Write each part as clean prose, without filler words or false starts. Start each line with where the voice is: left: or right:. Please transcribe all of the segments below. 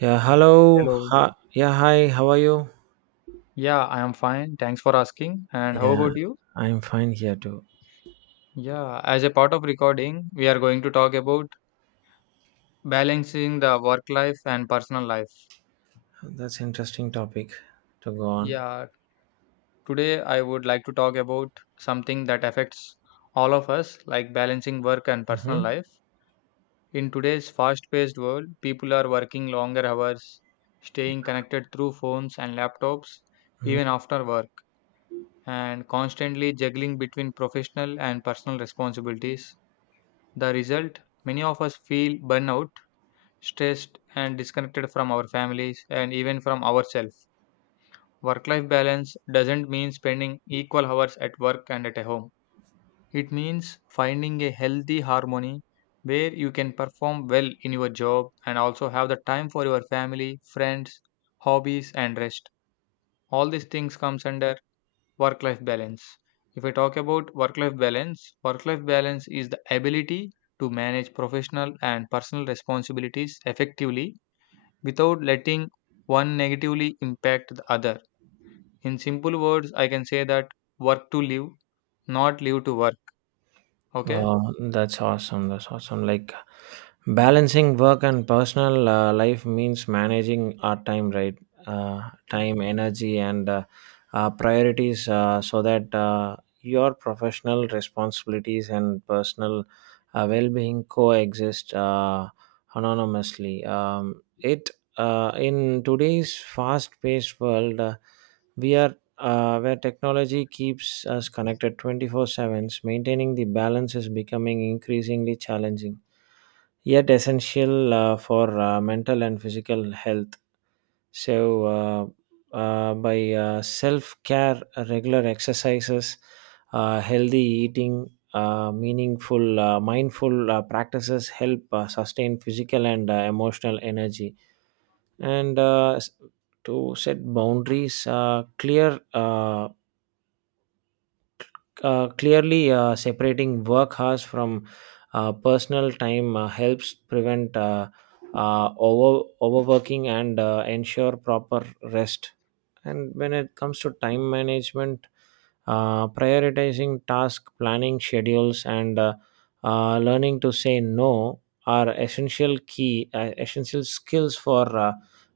right: Yeah, hello.
left: Hello.
right: Hi. Yeah, hi. How are you?
left: Yeah, I am fine. Thanks for asking. And how
right: Yeah,
left: about you?
right: I'm fine here too.
left: Yeah, as a part of recording, we are going to talk about balancing the work life and personal life.
right: That's interesting topic to go on.
left: Yeah, today I would like to talk about something that affects all of us, like balancing work and
right: Mm-hmm.
left: personal
right: Mm-hmm.
left: life. In today's fast-paced world, people are working longer hours, staying connected through phones and laptops, even after work, and constantly juggling between professional and personal responsibilities. The result, many of us feel burnout, stressed, and disconnected from our families and even from ourselves. Work life balance doesn't mean spending equal hours at work and at home. It means finding a healthy harmony where you can perform well in your job and also have the time for your family, friends, hobbies, and rest. All these things comes under work life balance. If I talk about work life balance, work life balance is the ability to manage professional and personal responsibilities effectively without letting one negatively impact the other. In simple words, I can say that work to live, not live to work. Okay,
right: Wow, that's awesome. That's awesome. Like balancing work and personal life means managing our time, right? Uh, Time, energy, and priorities so that your professional responsibilities and personal well being coexist anonymously. It In today's fast paced world, we are where technology keeps us connected 24/7, maintaining the balance is becoming increasingly challenging, yet essential for mental and physical health. So, by self care, regular exercises, healthy eating, mindful practices help sustain physical and emotional energy. And to set boundaries, clearly separating work hours from personal time helps prevent overworking and ensure proper rest. And when it comes to time management, prioritizing task planning schedules and learning to say no are essential skills for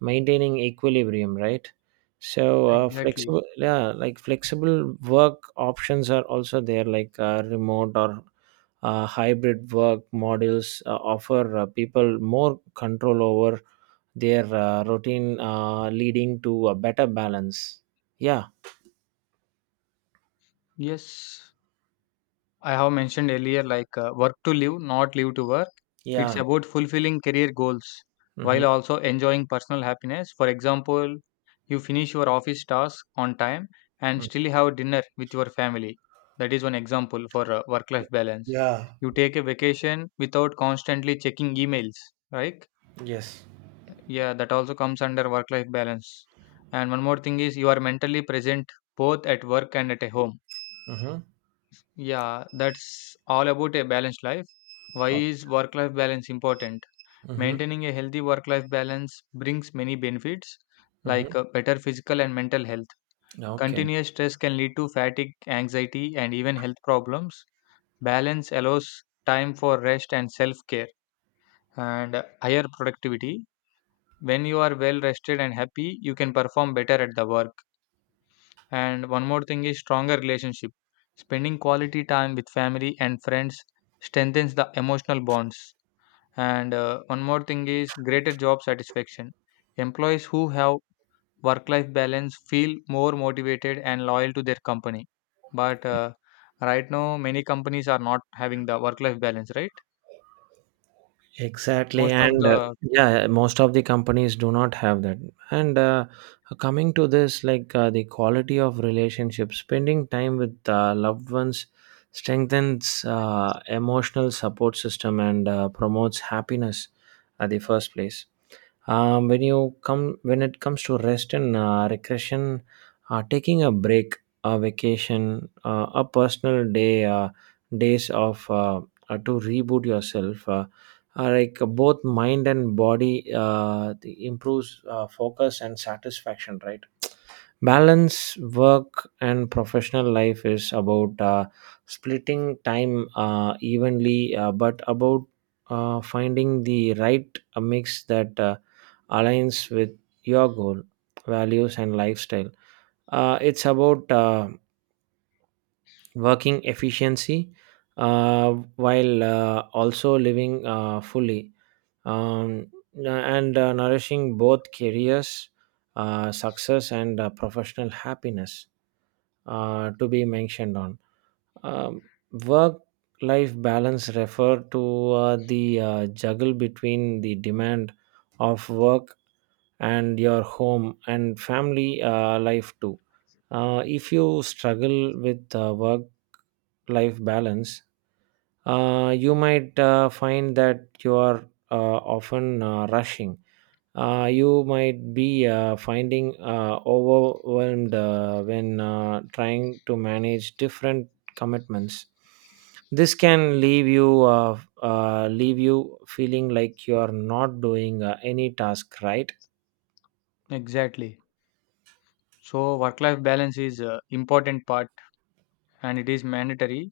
right: maintaining equilibrium, right? So
left: exactly.
right: flexible yeah like flexible work options are also there, like remote or hybrid work models offer people more control over their routine, leading to a better balance. Yeah.
left: Yes, I have mentioned earlier, like work to live, not live to work. It's
right: Yeah.
left: about fulfilling career goals while
right: Mm-hmm.
left: also enjoying personal happiness. For example, you finish your office task on time and still have dinner with your family. That is one example for work life balance.
right: Yeah.
left: You take a vacation without constantly checking emails, right?
right: Yes.
left: Yeah, that also comes under work life balance. And one more thing is, you are mentally present both at work and at a home.
right: Mm-hmm.
left: Yeah, that's all about a balanced life. Why is work life balance important?
right: Mm-hmm.
left: Maintaining a healthy work life balance brings many benefits,
right: Mm-hmm.
left: like better physical and mental health.
right: Okay.
left: Continuous stress can lead to fatigue, anxiety, and even health problems. Balance allows time for rest and self care, and higher productivity. When you are well rested and happy, you can perform better at the work. And one more thing is stronger relationship. Spending quality time with family and friends strengthens the emotional bonds. And one more thing is greater job satisfaction. Employees who have work life balance feel more motivated and loyal to their company. But right now, many companies are not having the work life balance, right?
right: Exactly.
left: Most of
right: And
left: the
right: yeah, most of the companies do not have that. And coming to this, like the quality of relationships, spending time with loved ones strengthens emotional support system and promotes happiness at the first place. When it comes to rest and recreation, taking a break, a vacation, a personal day, days of to reboot yourself, like both mind and body the improves focus and satisfaction, right? Balance work and professional life is about splitting time evenly, but about finding the right mix that aligns with your goal, values and lifestyle. It's about working efficiency, uh, while also living fully, um, and nourishing both careers, success, and professional happiness to be mentioned on. Um, Work life balance refer to the juggle between the demand of work and your home and family life too. If you struggle with work life balance, you might find that you are often rushing. You might be finding overwhelmed when trying to manage different commitments. This can leave you feeling like you are not doing any task right.
left: exactly. So, work life balance is important part and it is mandatory.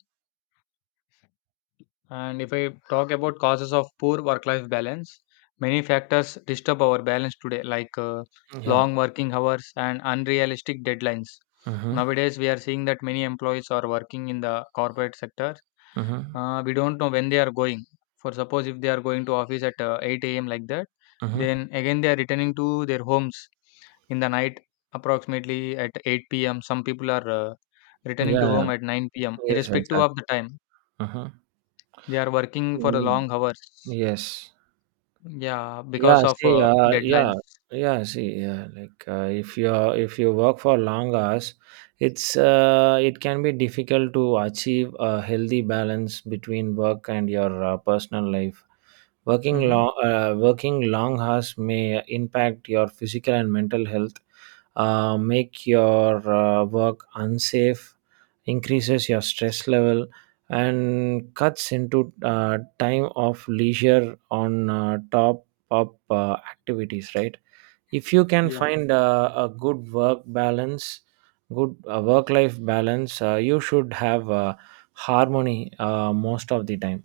left: And if I talk about causes of poor work life balance, many factors disturb our balance today, like
right: Yeah.
left: long working hours and unrealistic deadlines.
right: Mm-hmm.
left: Nowadays, we are seeing that many employees are working in the corporate sector.
right: Mm-hmm.
left: We don't know when they are going. For suppose if they are going to office at 8 a.m. like that,
right: Mm-hmm.
left: then again they are returning to their homes in the night approximately at 8 p.m. Some people are returning
right: Yeah.
left: to
right: Yeah.
left: home at 9 p.m.
right: Yes.
left: irrespective of
right: Exactly.
left: the time
right: Mm-hmm.
left: they are working for the
right: Mm.
left: long hours.
right: Yes.
left: Yeah, because
right: Yeah,
left: of
right: see,
left: deadlines.
right: like if you work for long hours, it can be difficult to achieve a healthy balance between work and your personal life.
left: Mm-hmm.
right: Working long hours may impact your physical and mental health, make your work unsafe, increases your stress level and cuts into time of leisure on top up activities, right? If you can
left: Yeah.
right: find a good work balance good work life balance, you should have harmony most of the time,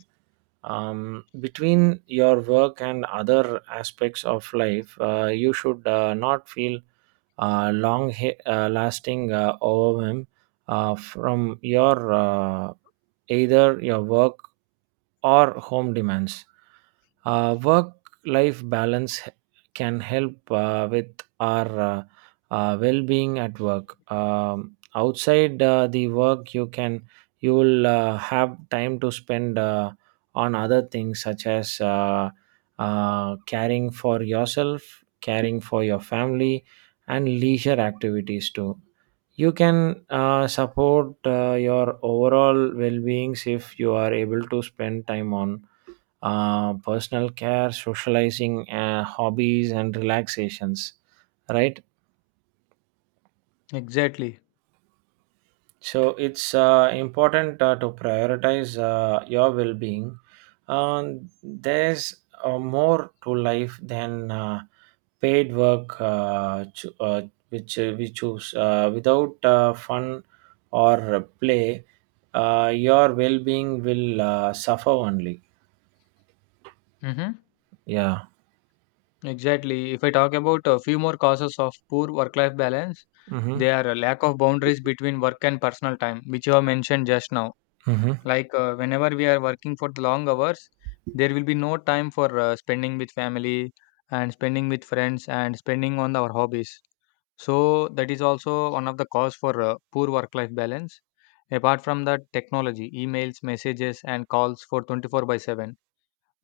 right: between your work and other aspects of life. Uh, you should not feel lasting overwhelm from your either your work or home demands. Work life balance can help with our well being at work. Outside the work, you will have time to spend on other things such as caring for yourself, caring for your family, and leisure activities too. You can support your overall well-being if you are able to spend time on personal care, socializing, hobbies and relaxations, right?
left: Exactly.
right: So it's important to prioritize your well-being. Um, there's more to life than paid work which we choose without fun or play. Uh, your well-being will suffer only.
left: Mm-hmm.
right: Yeah.
left: Exactly. If I talk about a few more causes of poor work-life balance,
right: Mm-hmm.
left: they are a lack of boundaries between work and personal time, which you have mentioned just now.
right: Mm-hmm.
left: Like whenever we are working for the long hours, there will be no time for spending with family and spending with friends and spending on our hobbies. So that is also one of the cause for poor work life balance. Apart from that, technology, emails, messages, and calls for 24 by 7.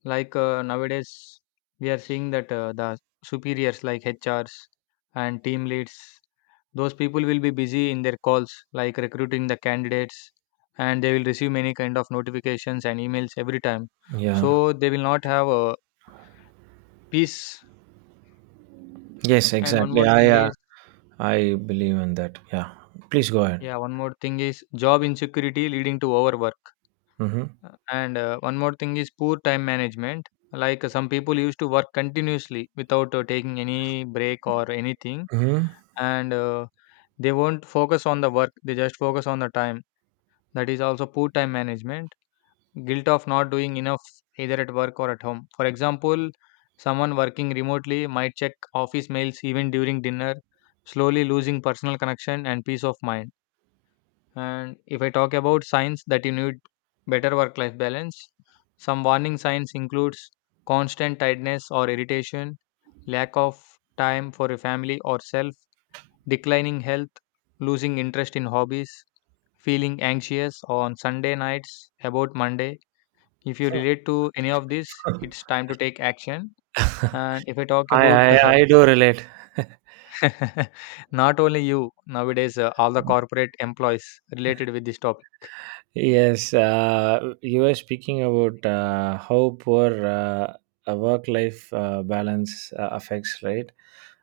left: Like nowadays, we are seeing that the superiors like HRs and team leads, those people will be busy in their calls, like recruiting the candidates, and they will receive many kind of notifications and emails every time.
right: Yeah.
left: So they will not have a peace.
right: Yes,
left: And one
right: exactly.
left: more
right: i
left: thing
right: uh,
left: is,
right: i believe in that. Yeah, please go ahead.
left: yeah, one more thing is job insecurity leading to overwork.
right: Mm-hmm.
left: And one more thing is poor time management. Like some people used to work continuously without taking any break or anything,
right: Mm-hmm.
left: and they won't focus on the work, they just focus on the time. That is also poor time management, guilt of not doing enough either at work or at home. For example, someone working remotely might check office mails even during dinner, slowly losing personal connection and peace of mind. And if I talk about signs that you need better work life balance, some warning signs includes constant tiredness or irritation, lack of time for your family or self, declining health, losing interest in hobbies, feeling anxious on Sunday nights about Monday. If you relate to any of this, it's time to take action. And if I talk
right: I
left: about
right: I, I do relate.
left: not only you, nowadays all the corporate employees related with this topic.
right: Yes, you were speaking about how poor a work-life balance affects, right?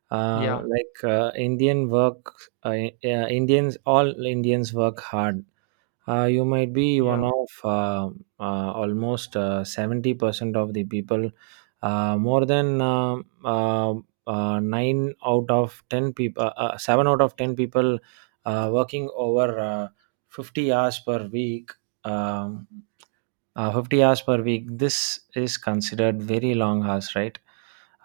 left: Yeah,
right: Like Indians, all Indians work hard. Uh, you might be one
left: yeah.
right: of almost 70% of the people, more than uh, 9 out of 10 people, 7 out of 10 people working over 50 hours per week. um, 50 hours per week, this is considered very long hours, right?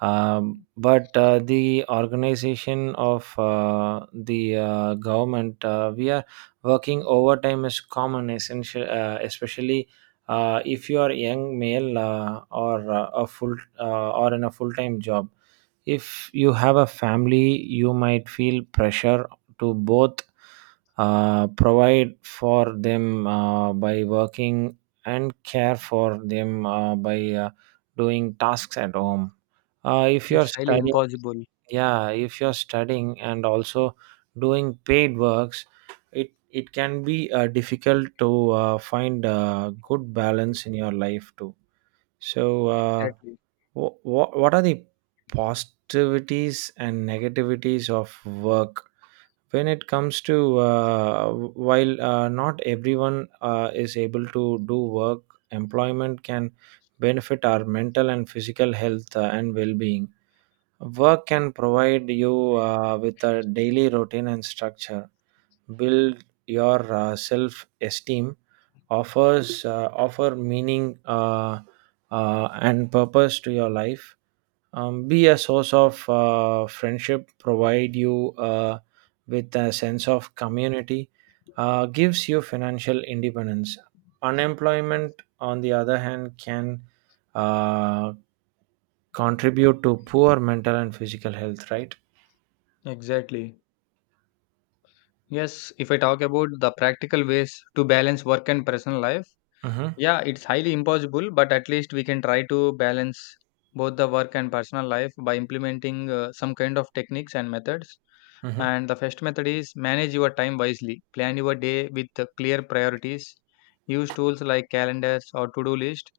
right: but the organization of the government, we are working overtime is common, essential especially if you are young male or a full or in a full-time job. If you have a family you might feel pressure to both provide for them by working and care for them by doing tasks at home. If you're
left: It's highly
right: studying,
left: impossible.
right: yeah, if you're studying and also doing paid works, it can be difficult to find a good balance in your life too. So
left: Exactly.
right: What are the positivities and negativities of work when it comes to, while not everyone is able to do work, employment can benefit our mental and physical health and well-being. Work can provide you with a daily routine and structure, build your self-esteem, offer meaning and purpose to your life, be a source of friendship, provide you with a sense of community, gives you financial independence. Unemployment on the other hand can uh, contribute to poor mental and physical health, right?
left: Exactly. Yes, if I talk about the practical ways to balance work and personal life,
right: Mm-hmm.
left: yeah, it's highly impossible, but at least we can try to balance both the work and personal life by implementing some kind of techniques and methods.
right: Mm-hmm.
left: And the first method is manage your time wisely. Plan your day with the clear priorities. Use tools like calendars or to-do list.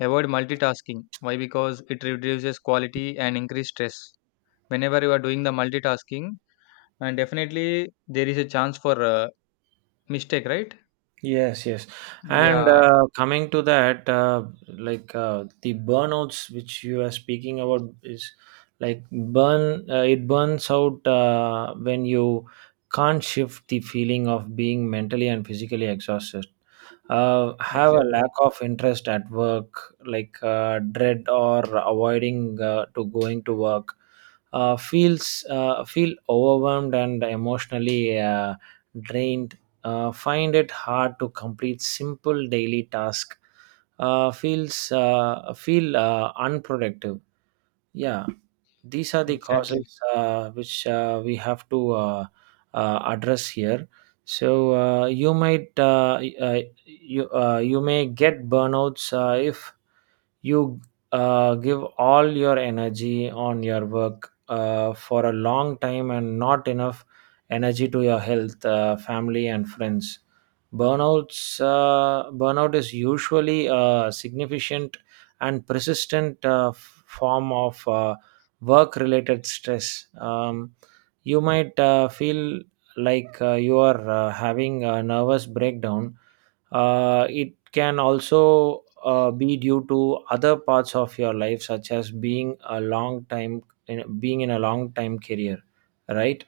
left: Avoid multitasking. Why? Because it reduces quality and increase stress. Whenever you are doing the multitasking, and definitely there is a chance for mistake, right?
right: Yes, yes. And
left: Yeah,
right: coming to that, like the burnouts which you are speaking about is it burns out when you can't shift the feeling of being mentally and physically exhausted. Have a lack
left: exactly.
right: of interest at work, like dread or avoiding to going to work. Feel overwhelmed and emotionally drained, find it hard to complete simple daily tasks, feel unproductive. Yeah, these are the
left: Exactly.
right: causes which we have to address here. So you might you you may get burnouts if you give all your energy on your work for a long time and not enough energy to your health, family and friends. Burnout is usually a significant and persistent form of work related stress. You might feel like you are having a nervous breakdown. It can also be due to other parts of your life, such as being in a long time career, right?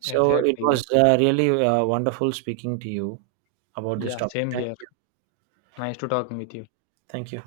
right: So it
left: Exactly.
right: was really wonderful speaking to you about this
left: Yeah,
right: topic.
left: same
right: Thank
left: here.
right: you.
left: Nice to talking with you.
right: Thank you.